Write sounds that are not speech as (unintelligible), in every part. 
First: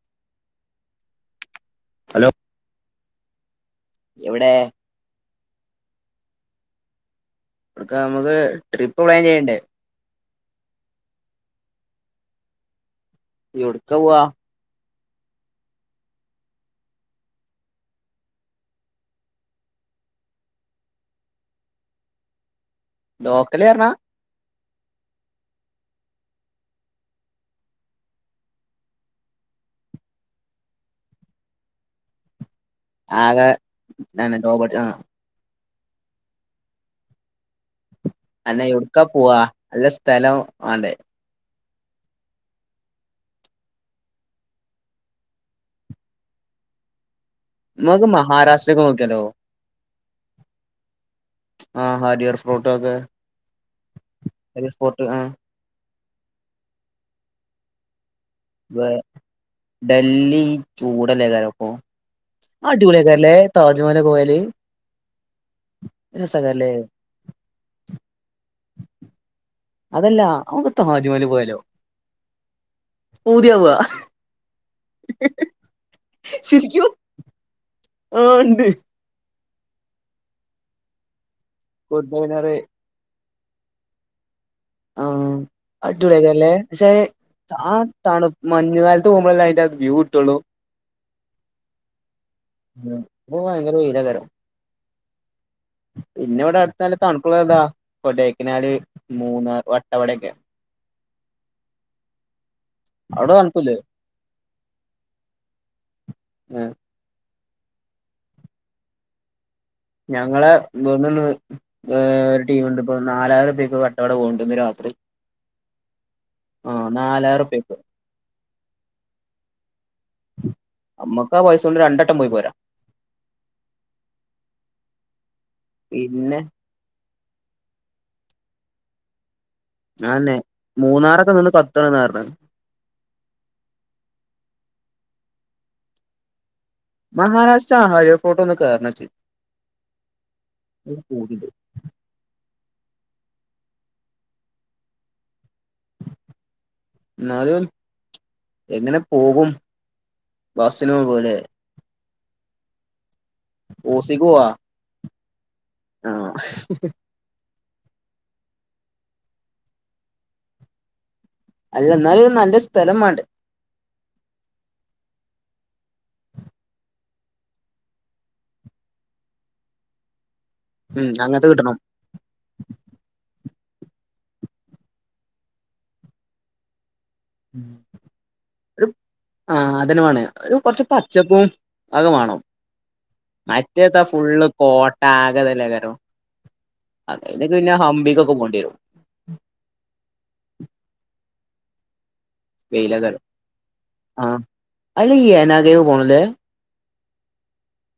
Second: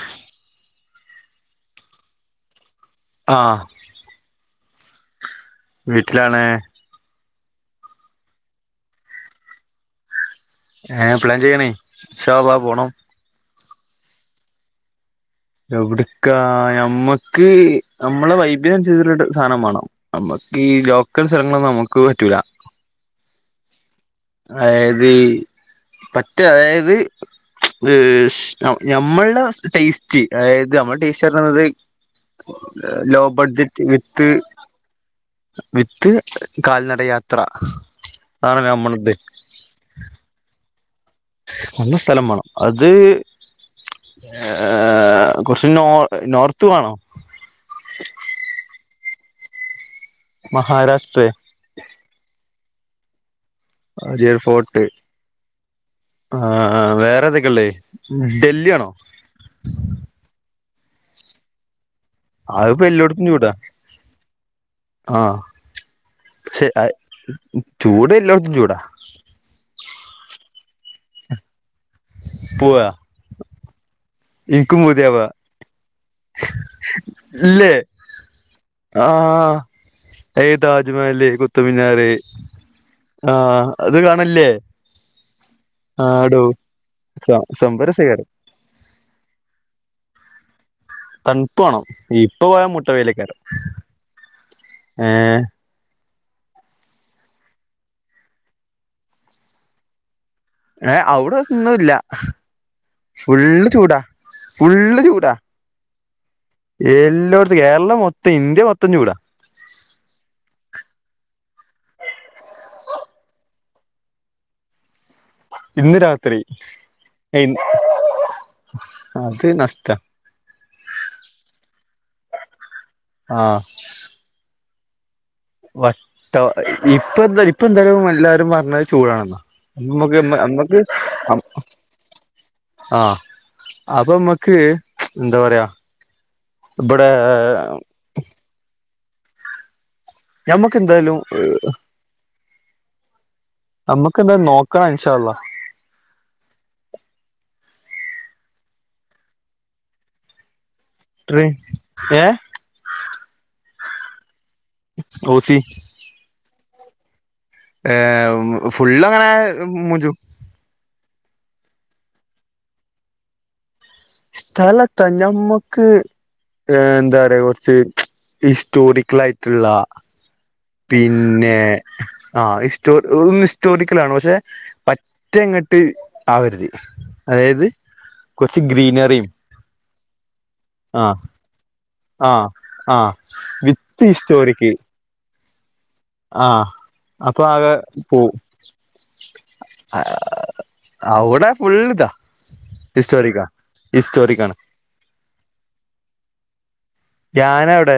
ആ ഹലോ ആ എവിടെ വീട്ടിലാണ് നമുക്ക് ക്ക് ട്രിപ്പ്പ്ലാൻ ചെയ്യണ്ടേ അ പ്ലാൻ ചെയ്യണേ (unintelligible) പോണം എവിടുക്ക പോവാ എവിടക്കാ നമ്മക്ക് നമ്മളെ വായ്ബിൻഅനുരാരിച്ച സാധനം വേണം നമ്മക്ക് ഈ ലോക്കൽ സ്ഥലങ്ങളൊന്നും നമ്മുക്ക് പറ്റൂല ലോക്കലണാ അതായത് മറ്റേ അതായത് ഞമ്മളുടെ ടേസ്റ്റ് അതായത് നമ്മുടെ ടേസ്റ്റ് പറയുന്നത് ലോ ആകെ ബഡ്ജറ്റ് വിത്ത് ലോബഡ്ജ ആ വിത്ത് കാൽനട യാത്ര അന്ന് അന്നെ നമ്മള് എവിടുക്കാ ഉദേശി പോവാ നല്ല സ്ഥലം ആണ്ടേ നല്ല സ്ഥലം വേണം അത് ഏ കുറച്ച് നോ നോർത്ത് വേണോ നമുക്ക് മഹാരാഷ്ട്രയൊക്കെ നോക്കിയാലോ മഹാരാഷ്ട്ര പ്രോട്ടോക് ആ ഫോർട്ട് ആ വേറെയന്തൊക്കെയാഉള്ളെ വ ഡൽഹി ചൂടല്ലേ കാലംപ്പൊ അത്പ്പോ എല്ലായിടത്തും ചൂടാ പോയാല് ആഹ പക്ഷെ രസക്കാരല്ലേ ചൂട് എല്ലായിടത്തും ചൂടാ അതല്ല അക്ക്ത്ത ഹാജിമാല് പോയാലോ പൂതിയ വ് കുമുദേവ ല്ലേ ആഹ ഉണ്ട് ആഹ താജ്മലേ കു തമിഴ്നാട് കുത്തബ്മിനാർ ആഹ് അത് കാണല്ലേ ആഹ് ആടോ അടിപൊളിയ്ക്കലെ പക്ഷെ ആഹ് തണു സംഭരസേഖരം മഞ്ഞുകാലത്ത് പോകുമ്പല്ലെ അയ്ന്റെ വ്യൂ തുളു തൺപ്പ് വാണം. ഇപ്പൊ പോയാ ഇപ്പൊ മുട്ടവേയ്ലെക്കാരിം. ഭയങ്കര വെയിലാകാരം ഏഹ് പിന്നെ ഇവടെ അടുത്ത ന്നല്ലെ തൺപ്പുള്ളത് എന്താ ഇപ്പൊകൊടേകനാല്, മൂന്ന്ർ, വട്ടവടൊക്കെ. ഏഹ് ഔടൊന്നുല്ല. അവിടെ തണുപ്പില്ലേ ഫുള്ള്ചൂടാ, ഫുള്ള്ചൂടാ ഏഹ് എല്ലോട് കേരളംമൊത്തം ഇന്ത്യമൊത്തം ചൂടാ. ഞങ്ങളെ ഇബെന്ന്ണ്ട് ഏഹ് ഒര് ടീമ്ണ്ട് ഇപ്പൊന്നാലായിറുപ്യ ക്ക് വട്ടവട പോക്ണ്ട് ഇന്ന് രാത്രി. ഇന്ന് രാത്രി ആഹ് നാലായിരം റുപ്യക്ക് അത് നഷ്ട്ടാ നമ്മക്ക് ആ പൈസ കൊണ്ട് രണ്ടട്ടം പോയി പോരാ ആഹ് വട്ട പിന്നെ ഇപ്പെന്താ, ഇപ്പെന്താണ് വല്ല ത് പറഞ്ഞത് ചൂടാണെന്ന. ഞമ്മക്ക്, അതന്നെ അമ്മക്ക് മൂന്നാറൊക്കെ നിന്ന് കത്തണംന്നാ പറഞ്ഞത് ആഹ് അപ്പൊമ്മക്ക് എന്താപറയാ? മഹാരാഷ്ട്ര അഹാരിയ ഫോട്ടോ ഒന്ന് കേറണംഇച്ച്. ഞമ്മക്കെന്തായാലും പൂതിണ്ട് ഞമ്മക്കെന്താ നോക്കാ ഇൻശാ അല്ലാഹ്. ഇന്നാലും എങ്ങനെപോകും? ബസിന് പോണോലെ ഏഹ് ഓസിക്ക്പോവാ. ഓസി ആഹ് (unintelligible) ഏഹ് ഫുള്ള് അങ്ങനെ മൂജും. അല്ല ഇന്നാലും ന്നല്ലെസ്ഥലംമാണ്ടേ? സ്ഥലെത്താ ഞമ്മക്ക് ഹെ എന്താ പറിയാ കൊർച്ച് ഹിസ്റ്റോറിക്കൽ ആയിട്ട്ള്ള ഉം അങ്ങനത്തെ പിന്നെ കിട്ടണം ആഹ് ഇസ്റ്റോ ഹ് ഇസ് ഹിസ്റ്റോറിക്കലാവണം പശെ പറ്റങ്ങട്ട് ആവരുത്. അതായത് കൊച്ച് ഗ്രീനെറിം അദനവാണ് ഒരു കുറച്ച് പച്ചപ്പും അതൊക്കെ വേണം ആഹ് ആഹ് വിത്ത് ഈ സ്റ്റോറിക്ക് അത് അല്ല കരം ആഹ് അപ്പൊ ആകെ ഹംപിക്കൊക്കെ പോവും പോണ്ടി വരും അവിടെ ഉള്ളതാ വെയിലകാരം ആഹ് ഹിസ്റ്റോറിക്കാണ് അല്ല ഈ ഏനാഗേവ് പോണല്ലേ ധ്യനാവിടെ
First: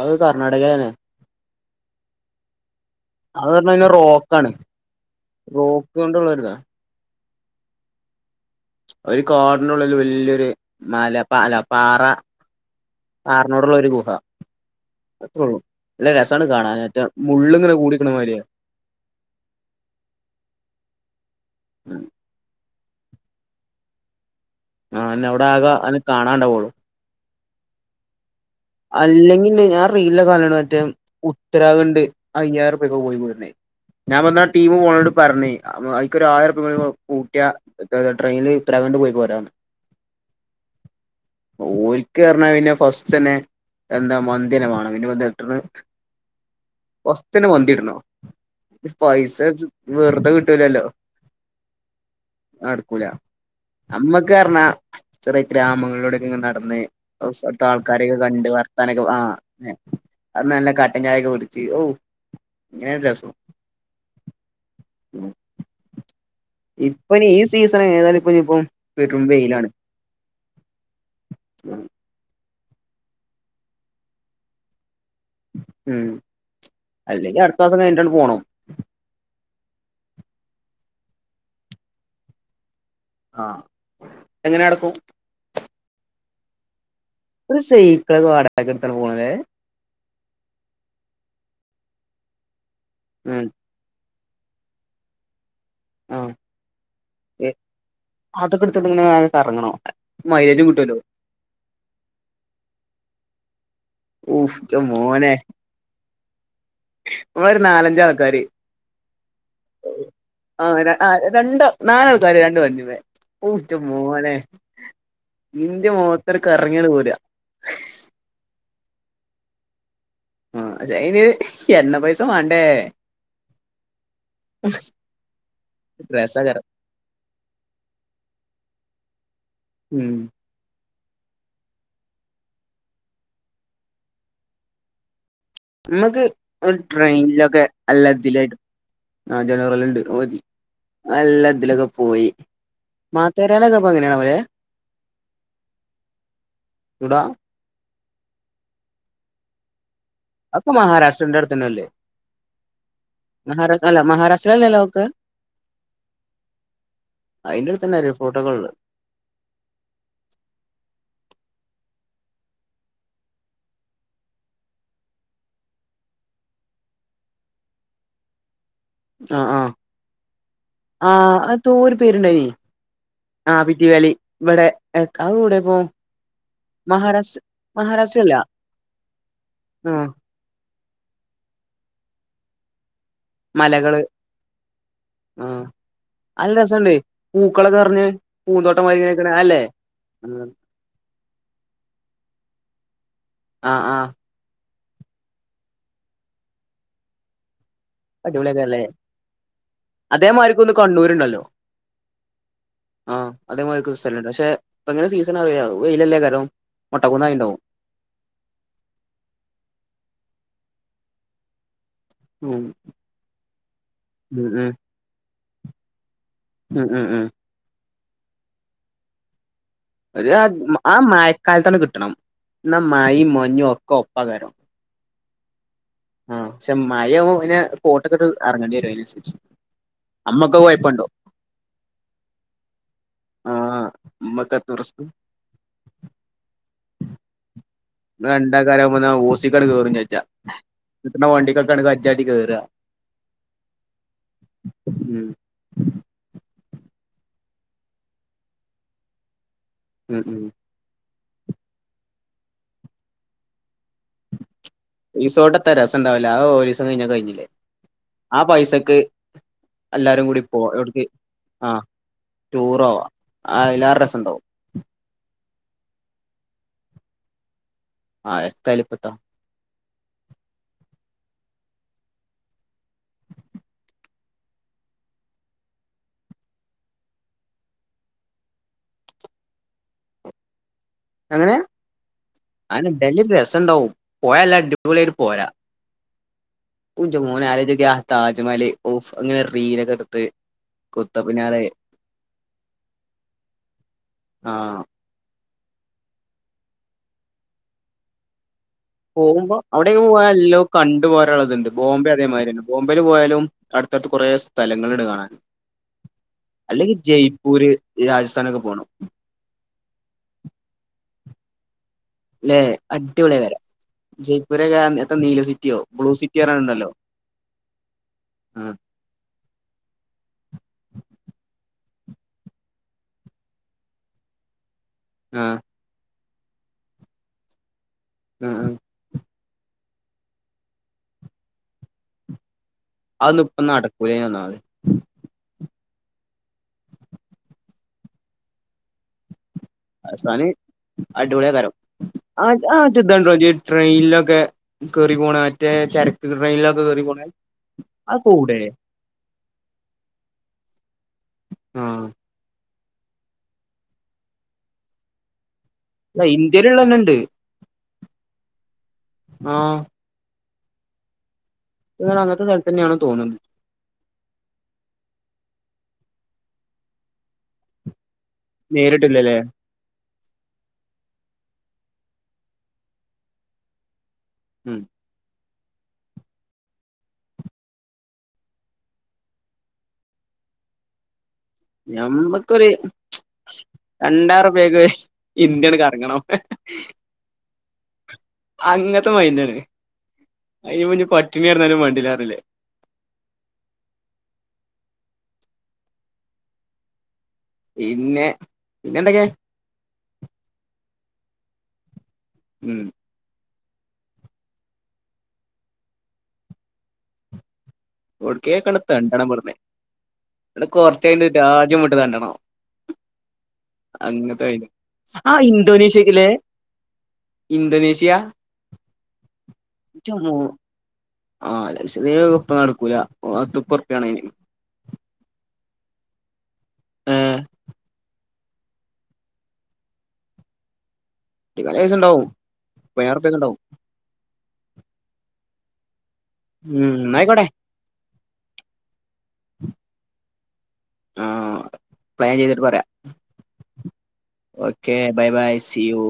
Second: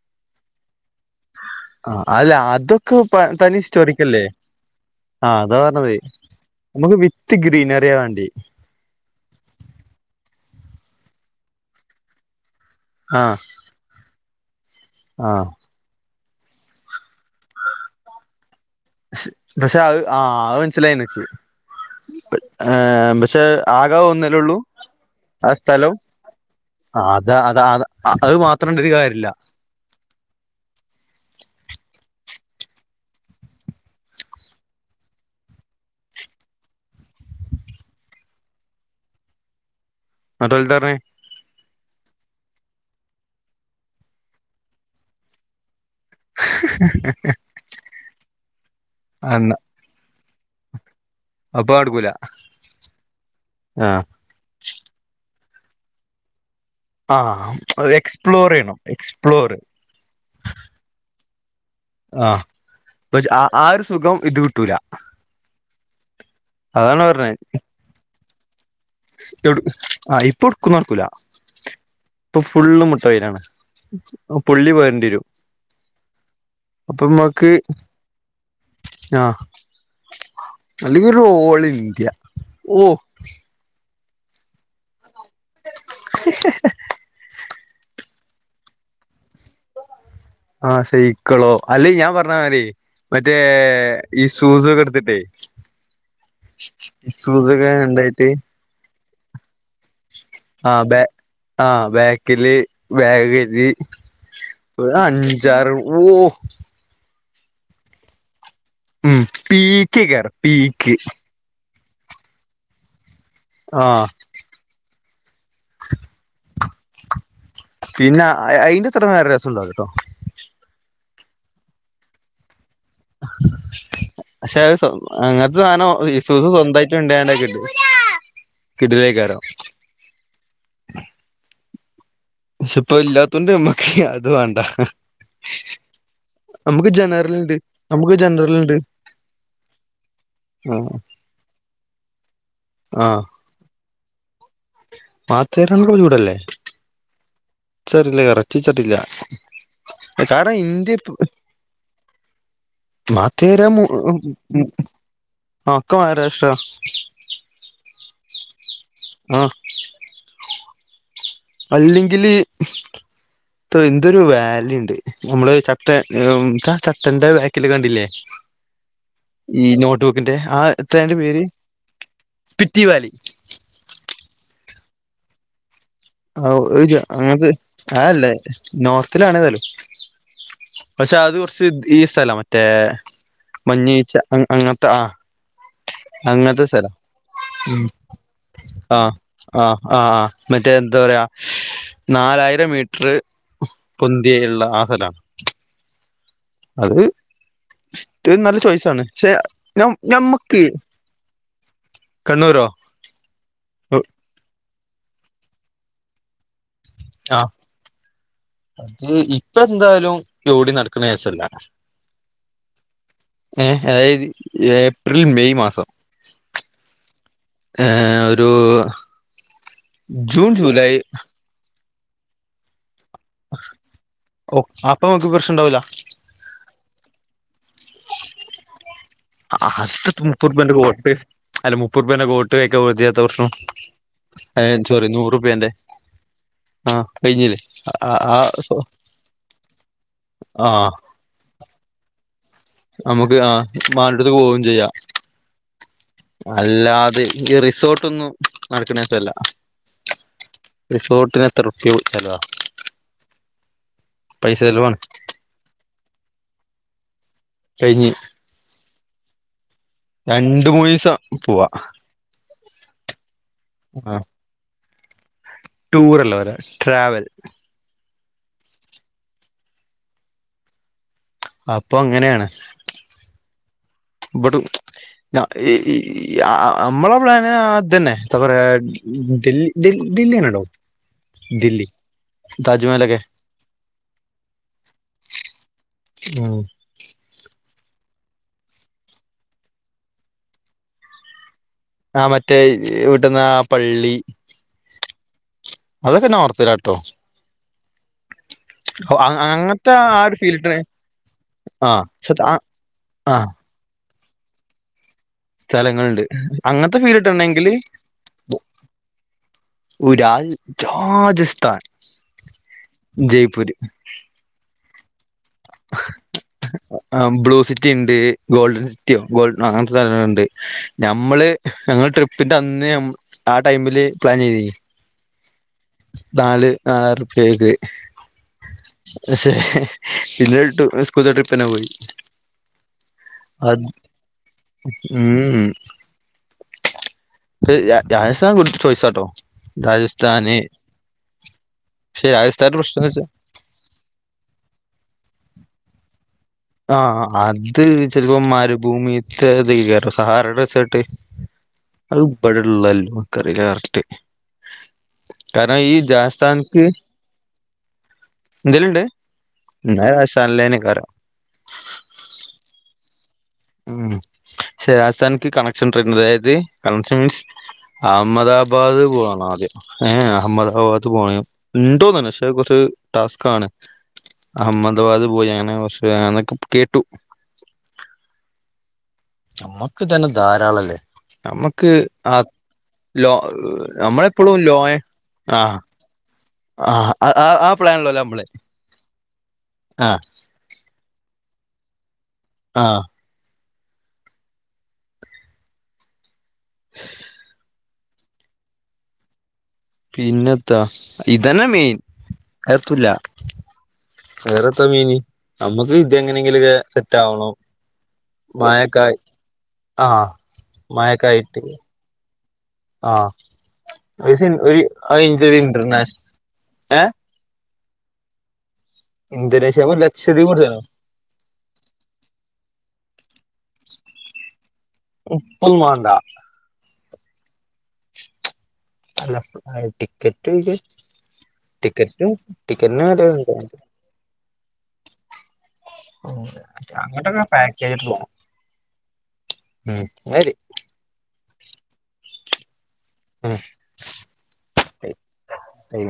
അത് കർണാടകയിലാണ് ആ അല്ല അതൊക്കെ അത് തനി പറഞ്ഞ് കഴിഞ്ഞാ ഹിസ്റ്റോറിക്കല്ലേ റോക്കാണ് ആ അതാ റോക്ക് പറഞ്ഞത് കൊണ്ടുള്ളൊരിതാ നമുക്ക് ത്ത് ഗ്രീനറിയ വാണ്ടി ഒരു കാടിനുള്ളിൽ വല്യൊരു മലല്ല പാറ ആ ആറനോടുള്ള ഒരു ഗുഹ ആ ല്ല രസ ത്താണ് കാണാനെറ്റം പക്ഷെ ആഹ് മനസിലായില്ലച്ച് ഉം ഏ പക്ഷേ ആകാ ഒന്നല്ലേ ഉള്ളൂ ആഹ് അതന്നെ അവിടെ ആക അന്നെ കാണാണ്ടാവള്ളു അത അത അത് മാത്രം ഇണ്ടൊരു കാര്യല്ല അല്ലെങ്കിൽ ഞാൻ റീല് കാണല്ണ്ട് മറ്റേ ഉത്തരാഖണ്ഡ് അയ്യായിർപയക്ക് പോയിരുന്നേ ഞാൻ പറഞ്ഞു ആ ടീം പോക്ണോണ്ട്പറഞ്ഞ് അയ്ക്ക് ഒരായിരംഉർപ്യകൂടി കൂട്ടിയ ട്രെയിനിൽ ഉത്തരാഖണ്ഡ് പോയി പോരാന്ന് എന്നിട്ടോരെന്താ പറഞ്ഞ് ഓരിക്കാറഞ്ഞാ പിന്നെ ഫസ്റ്റ് തന്നെ എന്താ മന്തിന്നെ വാണം പിന്നെ (unintelligible) ഒസ്ത്തിന മന്തിടണം പൈസ എന്നാ വെറുതെ കി കിട്ടുലല്ലോ അപ്പൊ നടക്കൂല നടുക്കൂല ആ നമ്മക്ക്റഞ്ഞാ ചെറിയ ഗ്രാമങ്ങളിലൂടൊക്കെ ങ്ങനെ നട തന്നേ ആ ത്താൾക്കാരയ് കണ്ട് എക്സ്പ്ലോർ ചെയ്യണം വർത്തൊനക്കെ ആ എക്സ്പ്ലോർ നല്ല കട്ടൻചായ ഐകൂട്ട് ആഹ് പച് ആ ആ ഒരു സുഖം ഇത് കിട്ടൂല അതാണ് പറഞ്ഞത് പ്പഞ്ഞിപ്പം എവിട് ആഹ് ഇപ്പൊ എടുക്കും നടക്കൂല ഇപ്പൊ ഫുള്ള് മുട്ടവെയിലാണ് പുള്ളി പോരണ്ട്യരും ഉം അല്ലങ്കി നമ്മക്ക് അടുത്താസം കഴിഞ്ഞിട്ടാണ്ട് പോണം ആല്ലങ്കി ഓരോളിന്ത്യാ ഓ ആ എങ്ങനെനടക്കും ഒരു സൈക്കൾ വാടകക്ക്ട്ത്ത്ക്കാണ്ട് പോണല്ലേ ആ സൈക്കളോ അല്ലേ ഞാൻ പറഞ്ഞ മാരി മറ്റേ ഉം ഈ ഷൂസൊക്കെ എടുത്തിട്ടേ ആഹ് ഏഹ് സൂസൊക്കെ ഉണ്ടായിട്ട് അതൊക്കെ എടുത്തിട്ട് ഇങ്ങനെ ആകെ കറങ്ങണം മൈലേജും ആഹ് കിട്ടുവല്ലോ ബേ ആ ബാക്കില് ബാഗ് രീ ഊഫ് ന്റെ ഒരു അഞ്ചാറ് ഓ വെറും നാലഞ്ചാൾക്കാര് ഉം പീക്ക് കേർ ആഹ് ര പീക്ക് ആഹ് രണ്ട് നാലാൾക്കാര് രണ്ട് വണ്ടീമേ ഊറ്റ് ആ മോനെ ഇന്റെ മൊത്തർ കറങ്ങിയങ്ങ് പോര ഇത്ര രസണ്ടാവൂലട്ടോ ആയിന് എണ്ണ പൈസ മാണ്ടേ പക്ഷെ അങ്ങനത്തെ സാധനം ഇഫൂക്ക് രസാകാരം സ്വന്തായിട്ട് ഉണ്ടായണ്ടക്കട്ട് കിടിലേക്കാരം ഉം (unintelligible) ഇപ്പോ ഇല്ലാത്തോണ്ട് നമ്മക്ക് അത് വേണ്ട നമുക്ക് നമുക്ക് ജനറല്ണ്ട് ട്രെയിനിലൊക്കെ നമുക്ക് എല്ലാത്തിലായിട്ട് ജനറല്ണ്ട് ജനറലിണ്ട് ഔ ആ മതിഎല്ലാത്തിലൊക്കെ പോയി മതു രെലൊക്കെ (unintelligible) പാതരണ ചൂടല്ലേ ഇവിടാ ചരില്ല ഇറച്ചി ചട്ടല്ല അഒക്കെ മഹാരാഷ്ട്രന്റെ അടുത്തന്നല്ലേ മതിരാ മുഅ് ഒക്കെ ആ ഒക്കെ മഹാരാഷ്ട്ര അതിന്റെ അടുത്തന്നെ ഒരു ഫോട്ടോകള് ആഹ് ഇല്ലെങ്കില് എന്തൊരു വാല്യുണ്ട് നമ്മള് ചട്ട ഉം ചട്ടന്റെ വാക്കില് കണ്ടില്ലേ ആഹ ഈ ആഹ നോട്ട് ബുക്കിന്റെ ആ ആ എത്തേന്റെ പേര് അ ന്തോര് പേരുണ്ടായിന് സ്പിറ്റി വാലി ആ പിറ്റി വാലി ഇവിടെ (unintelligible) മഹാരാഷ്ട്ര അങ്ങനത്തെ ആ അല്ലേ മഹാരാഷ്ട്രയല്ല നോർത്തിലാണല്ലേ ആ പക്ഷെ അത് കുറച്ച് ബീ സ്താല മറ്റേ മലകള് മഞ്ഞീഴ്ച്ച അം അങ്ങട്ട് ആ നല്ല അങ്ങനത്തെ രസണ്ട് സ്ഥലം പൂക്കളൊക്കെ ഉം നിറഞ്ഞ് പൂന്തോട്ടം മാതിരി ആഹ് ഇങ്ങനെ നിക്കണ അല്ലേ ആഹ് ആഹ് മറ്റേ എന്താ പറയാ നാല ആയിര മീ രു ആ ആ പൊന്തിയയുള്ള ആഹ് അത അത് ഒരു നല്ല അടിപൊളിയൊക്കല്ലേ ചോയ്സാണ് പക്ഷെ അതേമാര്ക്ക് ഞമ്മക്ക് ഒന്ന് കണ്ണൂരുണ്ടല്ലോ കണ്ണൂരോ ആ അതേമാര്ക്ക് സ്ഥലണ്ട് പക്ഷെ അപ്പ എങ്ങനെ സീസണങ്ങനെ വെയിലല്ലേക്കാരം ആഹ മൊട്ടക്കുന്നായിണ്ടാവും അത് ഇപ്പോ എന്തായാലും ജോടി നട (unintelligible) ഉം ഏ എതായത് ഉം ഉം ഏപ്രിൽ മെയ് മാസം ഉം ഉം ഉം അ ആ ഒരു ഒര് ജൂൺ ജൂലൈ ആ മയക്കാലത്താണ്ട് കിട്ടും ട്ടണം ണം മയിം മഞ്ഞും ഒക്കൊപ്പേക്കാരം ഇപ്പൊ നമുക്ക് പ്രശ്നം ഉണ്ടാവൂല ആ ക്ഷെ മയാവുമ്പോ പിന്നെ കോട്ടൊക്കെട്ട് അറങ്ങേണ്ടി വരും അയിനനുസ് അ അ അത്പ്പൊ മുപ്പത് ഉർപ്യന്റെ കോട്ട് അല്ല മുപ്പർപ്യന്റെ കോട്ട് കൈക്കെ (unintelligible) പ്രശ്‌നം ആഹ് നമ്മക്ക് ഏ എത്ര റിസ്ക് സോറി നൂറുർപ്യേന്റെ ആ (unintelligible) ഇന്നാ ആ രണ്ടാക്കാരാവുമ്പൊന്നാ ഓസിക്കാണ്ട് കേറും ചെജ്ജ ആ ഇന്ന വണ്ടികൊക്കണ്ട് കജ്ജാട്ടി കേറ നമുക്ക് ആ വാണ്ടട്ത്ത്ക്ക് പോവും ചെയ്യാ ഉം അല്ലാതെ ഈ റിസോർട്ടൊന്നും നടക്ക്ണേപ്പല്ല ഉം ഉം റിസോ പിന്നെത്തറുപ്പ്യ ചെലവാ പൈസ ചെലവാണ് റിസോട്ട് എത്ത രസം ഉണ്ടാവൂല അത് ഒരീസ് അഅ് കയിഞ്ഞ കയ്ഞ്ഞിലേ കഴിഞ്ഞ് ആ പൈസക്ക് എല്ലാരും രണ്ട് മുന്നീസം പോവാ ട്ടൂറോവ അഅ് അയ്ലേറെസണ്ടകും ട്ടൂറല്ല പറിയാ ട്രാവൽ ആ എത്തായാലുപ്പത്താ അപ്പൊ അങ്ങനെണ് ബട് ഞ ഇ അ അമ്മളെ പ്ലാന് അതന്നെ ത്തപറയാ ഡിൽ ഡിൽ ടിൽനെങ്ങനെ ണ്ടാവും അങ്ങനെ അനെ ഡൽഹി യന്ത് രസണ്ടാവും പോയല്ല ടിപൊളിയായിട്ട് പോര ഉം ഊൻ്റെമോനെ ആലോചോക്യാ താജ്മഹല് ഓഫ് ഇങ്ങനെ റീലൊക്കെട്ത്ത് കുത്തബ്‌മിനാറ് ആ മറ്റേ വിട്ടന്നാ ആ പള്ളി ആഹ് അതൊക്കെ നോർത്തിലാട്ടോ പോവുമ്പം അങ്ങനത്തെ അവിടേക്ക് ആ പോയ ഒരു ഫീൽ എല്ലോം കിട്ടണേ കണ്ടു പോരാള്ളത്ണ്ട് ആ ബോംബെ അതേമായിര്യ ന്നെ ബോംബെല് ആ പോയാലും അടുത്തട്ത്ത് കുറേ സ്ഥലങ്ങള്ണ്ട് കാണാൻ സ്ഥലങ്ങൾണ്ട് അല്ലെങ്കി അങ്ങൻത്തെ ജയ്പൂര് ഫീലിട്ടണെങ്കില് രാജസ്ഥാനൊക്കെ പോണം ഒരാൾ രാജസ്ഥാൻ ല്ലെ അടിപൊളിയേക്കാരം ജയ്പൂര് ജയ്പൂരൊക്കെ (unintelligible) അനീലതി ബ്ലൂ സിറ്റി ഉണ്ട് ആഹ് ഗോൾഡൻ സിറ്റിയോ ഗോൾഡനോ അങ്ങനത്തെ സ്ഥലങ്ങളുണ്ട് നമ്മള് ഞങ്ങള്ൾ ട്രിപ്പിന്റെ അന്ന് ആ ടൈമില് പ്ലാൻ ചെയ്ത ആഹ നാല് ആറ് പേര് ആഹ് ഹെ ഹെ പിന്നട്ട് സ്കൂളത്തെ ട്രിപ്പ് തന്നെ പോയി അതിന്നും അത് ഇപ്പനടക്കൂലയിന് ഒന്നാമത് സ ചോയ്സാട്ടോ അവസാന രാജസ്ഥാന് അടിപൊളിയന്നേരം പക്ഷെ രാജസ്ഥാന്റെ പ്രശ്നംന്ന് വെച്ചാ ആറ്റതണ്ടോ ജ്ജ് ട്രെയിനിലൊക്കെ കേറി പോണ റ്റെ ചരി (inaudible) ആഹ അത് ചിലപ്പോ കൂടെ മരുഭൂമിത്തെതേയ്ക്കാരം സഹാറ ഡീസേർട്ട് ആഹ് ള്ളല്ലോ കറിയില്ല കറക്ട് കാരണം ഈ അല്ല ജാസ്ഥതാനക്ക് ഇന്ത്യയിലുള്ളന്നെ ഇണ്ട് എന്തെലുണ്ട് ആഹ് എന്താ കാശ്, തണലീനെകാരം ഇങ്ങനെ അങ്ങനത്തെ സ്ഥലത്ത് തന്നെയാണ് തോന്നുന്നത് ഉം ശേ രാസാക്ക് കണക്ഷൻ രണ്ട്തായത് കണക്ഷൻ മീൻസ് അഹമ്മദാബാദ് നേരിട്ടില്ലല്ലേ പോണം ആദ്യം ഏഹ അഹമ്മദാബാദ് പോണ ഉണ്ടോന്ണ് പക്ഷേ കുറച്ച് ടാസ്ക്കാണ് ഉം അഹമ്മദാബാദ് പോയേ അ കുറച്ച് എന്നൊക്കെ കേട്ടു നമ്മക്ക് തന്നെ ധാരാളംല്ലേ നമ്മുക്ക് ആ ഞമ്മക്കൊരു ലോ നമ്മളെപ്പോഴും രണ്ടായിറുപ്യക്ക് ലോയ ആഹ ഇന്ത്യയാണ് കറങ്ങണം ആഹ ആ ആ ആ പ്ലാനോല്ലോളോ അങ്ങനത്തെ മൈൻഡ് ആണ് അതിന് മ പ ട്ടിണി കിടന്നാലും വെണ്ടീല പറഞ്ഞില്ലേ ആഹ് (inaudible) പിന്നെ പിന്നെ എന്തൊക്കെ പിന്നെത്താ ഇതന്നെ മെയിൻ ഉം ആഎത്തുല്ലാ വേറെത്താ ഇനി നമ്മുക്ക് ഇതെങ്ങനെയെങ്കിലും ഒക്കെ സെറ്റ് ആവണം ഓടിക്കേകണം മഴക്കായി തെണ്ടണം ഇവിടെ ആഹ് നിന്ന് കൊറച്ചഴിഞ്ഞിട്ട് രാജ്യം വിട്ട് തെണ്ടണം ആഹ് വിസ അങ്ങനത്തെ മൈൻഡ് ഒരു ആ ഒരു ഇൻ്റർനാഷണൽ ഇന്തോനേഷ്യക്കില്ലേ ഏ റ്റ്യ ഇന്തോനേഷ്യ ലക്ഷദ്വീപ് (unintelligible) എടുത്തോ ആ ലക്ഷദ്വീപ് ഒക്കെ ഇപ്പൊ നടക്കും ഓ പത്തുപോർപ്യണയിൻ ഇപ്പം മാണ്ടാ ഏഹ് അല്ല ടിക്കറ്റ് എടുക്കാൻ പൈസണ്ടാവും ടിക്കറ്റും പതിനായിറുപ്പ്യൊക്കെണ്ടാവും ടിക്കറ്റിനും (unintelligible) ഓ ഉം അങ്ങട്ടൊക്കെ ന്നായിക്കോട്ടെ പാക്കേജ് ഇട്ത്ത് പോ ഉം ന്നാ ശരി ആ പ്ലാൻ ചെയ്തിട്ട് പറയാം okay bye bye see you ഉം